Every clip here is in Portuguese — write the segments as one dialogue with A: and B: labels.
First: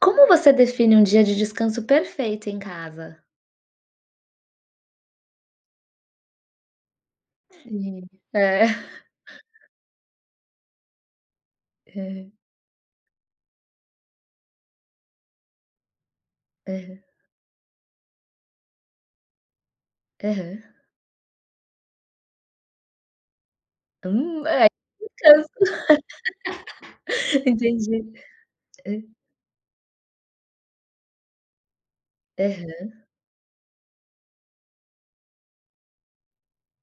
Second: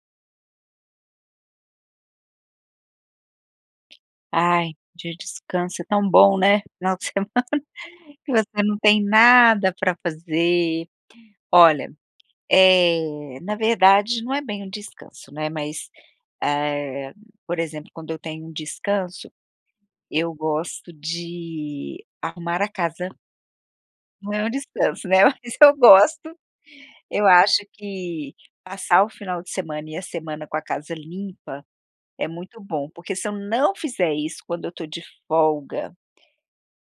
A: Como você define um dia de descanso perfeito em casa?
B: Ai, de descanso é tão bom, né. Final de semana,
A: Sim.
B: que
A: É.
B: você não tem nada pra fazer. Olha,
A: É.
B: eh, na verdade, não é bem um descanso, né. Mas,
A: É.
B: eh, por exemplo, quando eu tenho um descanso, eu
A: Aham.
B: gosto de arrumar a casa. Não é
A: Hum,
B: um
A: é,
B: descanso, né,
A: descanso.
B: mas eu gosto. Eu acho
A: Entendi.
B: que passar
A: Ei
B: o final de semana e a semana com a casa limpa é muito bom,
A: Aham.
B: porque se eu não fizer isso quando eu tô de folga,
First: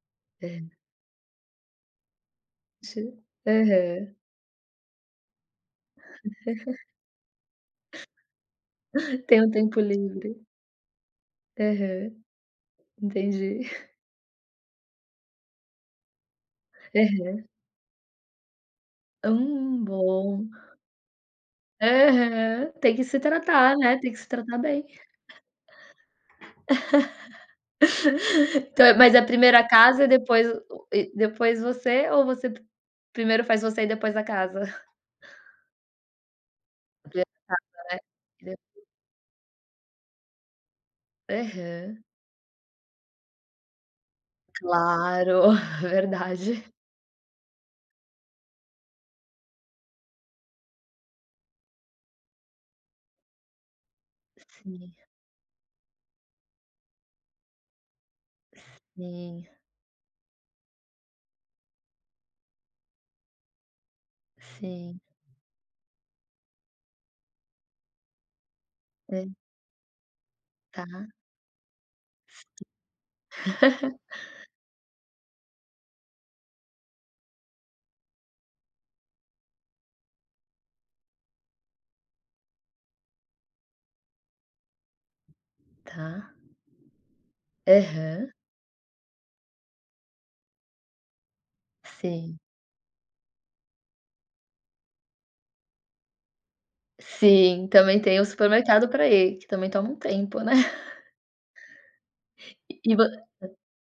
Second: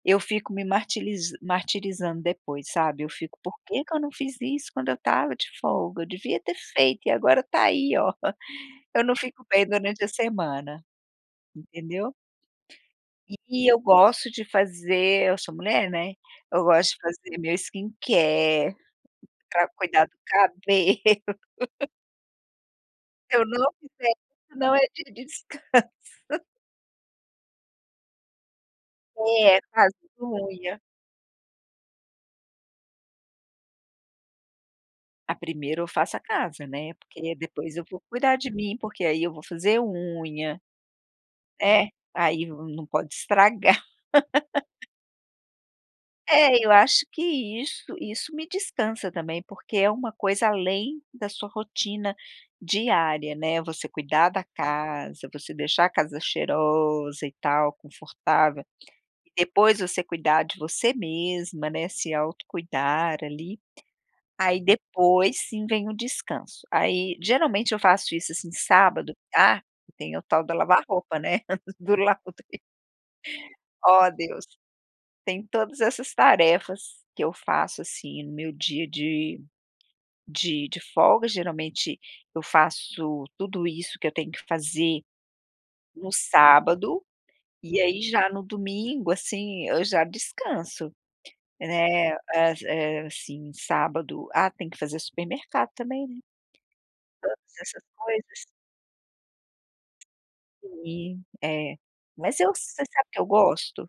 B: eu fico me
A: Hã.
B: martiliz martirizando depois, sabe. Eu
A: Sim.
B: fico: "Por que que eu não
A: Aham.
B: fiz isso quando eu estava de folga? Eu devia ter feito e agora tá aí, ó". Eu não
A: Tem
B: fico
A: um
B: bem
A: tempo
B: durante a
A: livre.
B: semana. Entendeu?
A: Aham.
B: E
A: Entendi.
B: e eu gosto de fazer eu sou mulher, né, eu gosto de fazer
A: Aham.
B: meu skincare, pra
A: Hum,
B: cuidar do
A: bom.
B: cabelo.
A: Aham. Tem que se
B: Eu não
A: tratar,
B: me
A: né. Tem que
B: deito,
A: se tratar
B: não é
A: bem.
B: dia de descanso.
A: Então mas é primeiro
B: É,
A: a casa, e
B: fazendo
A: depois o
B: unha.
A: o e depois você, ou você pr primeiro faz você e depois a casa?
B: Ah, primeiro eu faço a casa, né.
A: Primeiro
B: Porque depois
A: a
B: eu
A: casa, né.
B: vou cuidar de mim,
A: [unintelligible]
B: porque aí eu vou fazer unha. É.
A: Aham.
B: Aí no não pode estragar.
A: Claro,
B: É,
A: verdade!
B: eu acho que isso isso me descansa também, porque é uma coisa além da sua rotina diária, né, você cuidar da
A: Sim.
B: casa, você deixar a casa cheirosa e tal, confortável. E
A: Sim.
B: depois você cuidar de você mesma, né, se autocuidar ali. Aí
A: Sim.
B: depois, sim, vem o descanso. Aí, geralmente, eu faço isso, assim, sábado
A: Hã.
B: ah, e tem o tal da lavar
A: Tá.
B: roupa, né, do laundry. Oh, Deus! Tem todas essas tarefas que eu faço, assim, no meu dia de de de folga. Geralmente, eu faço tudo isso que eu tenho que fazer no
A: Tá.
B: sábado, e aí já
A: Aham.
B: no domingo, assim, eu já descanso. Né,
A: Sim.
B: às eh assim, sábado ah, tem que fazer supermercado também, né. Todas
A: Sim,
B: essas
A: também tem o
B: coisas.
A: supermercado pra ir, que também toma um tempo, né?
B: Sim, é. Mas eu você
A: E vo
B: sabe que eu gosto?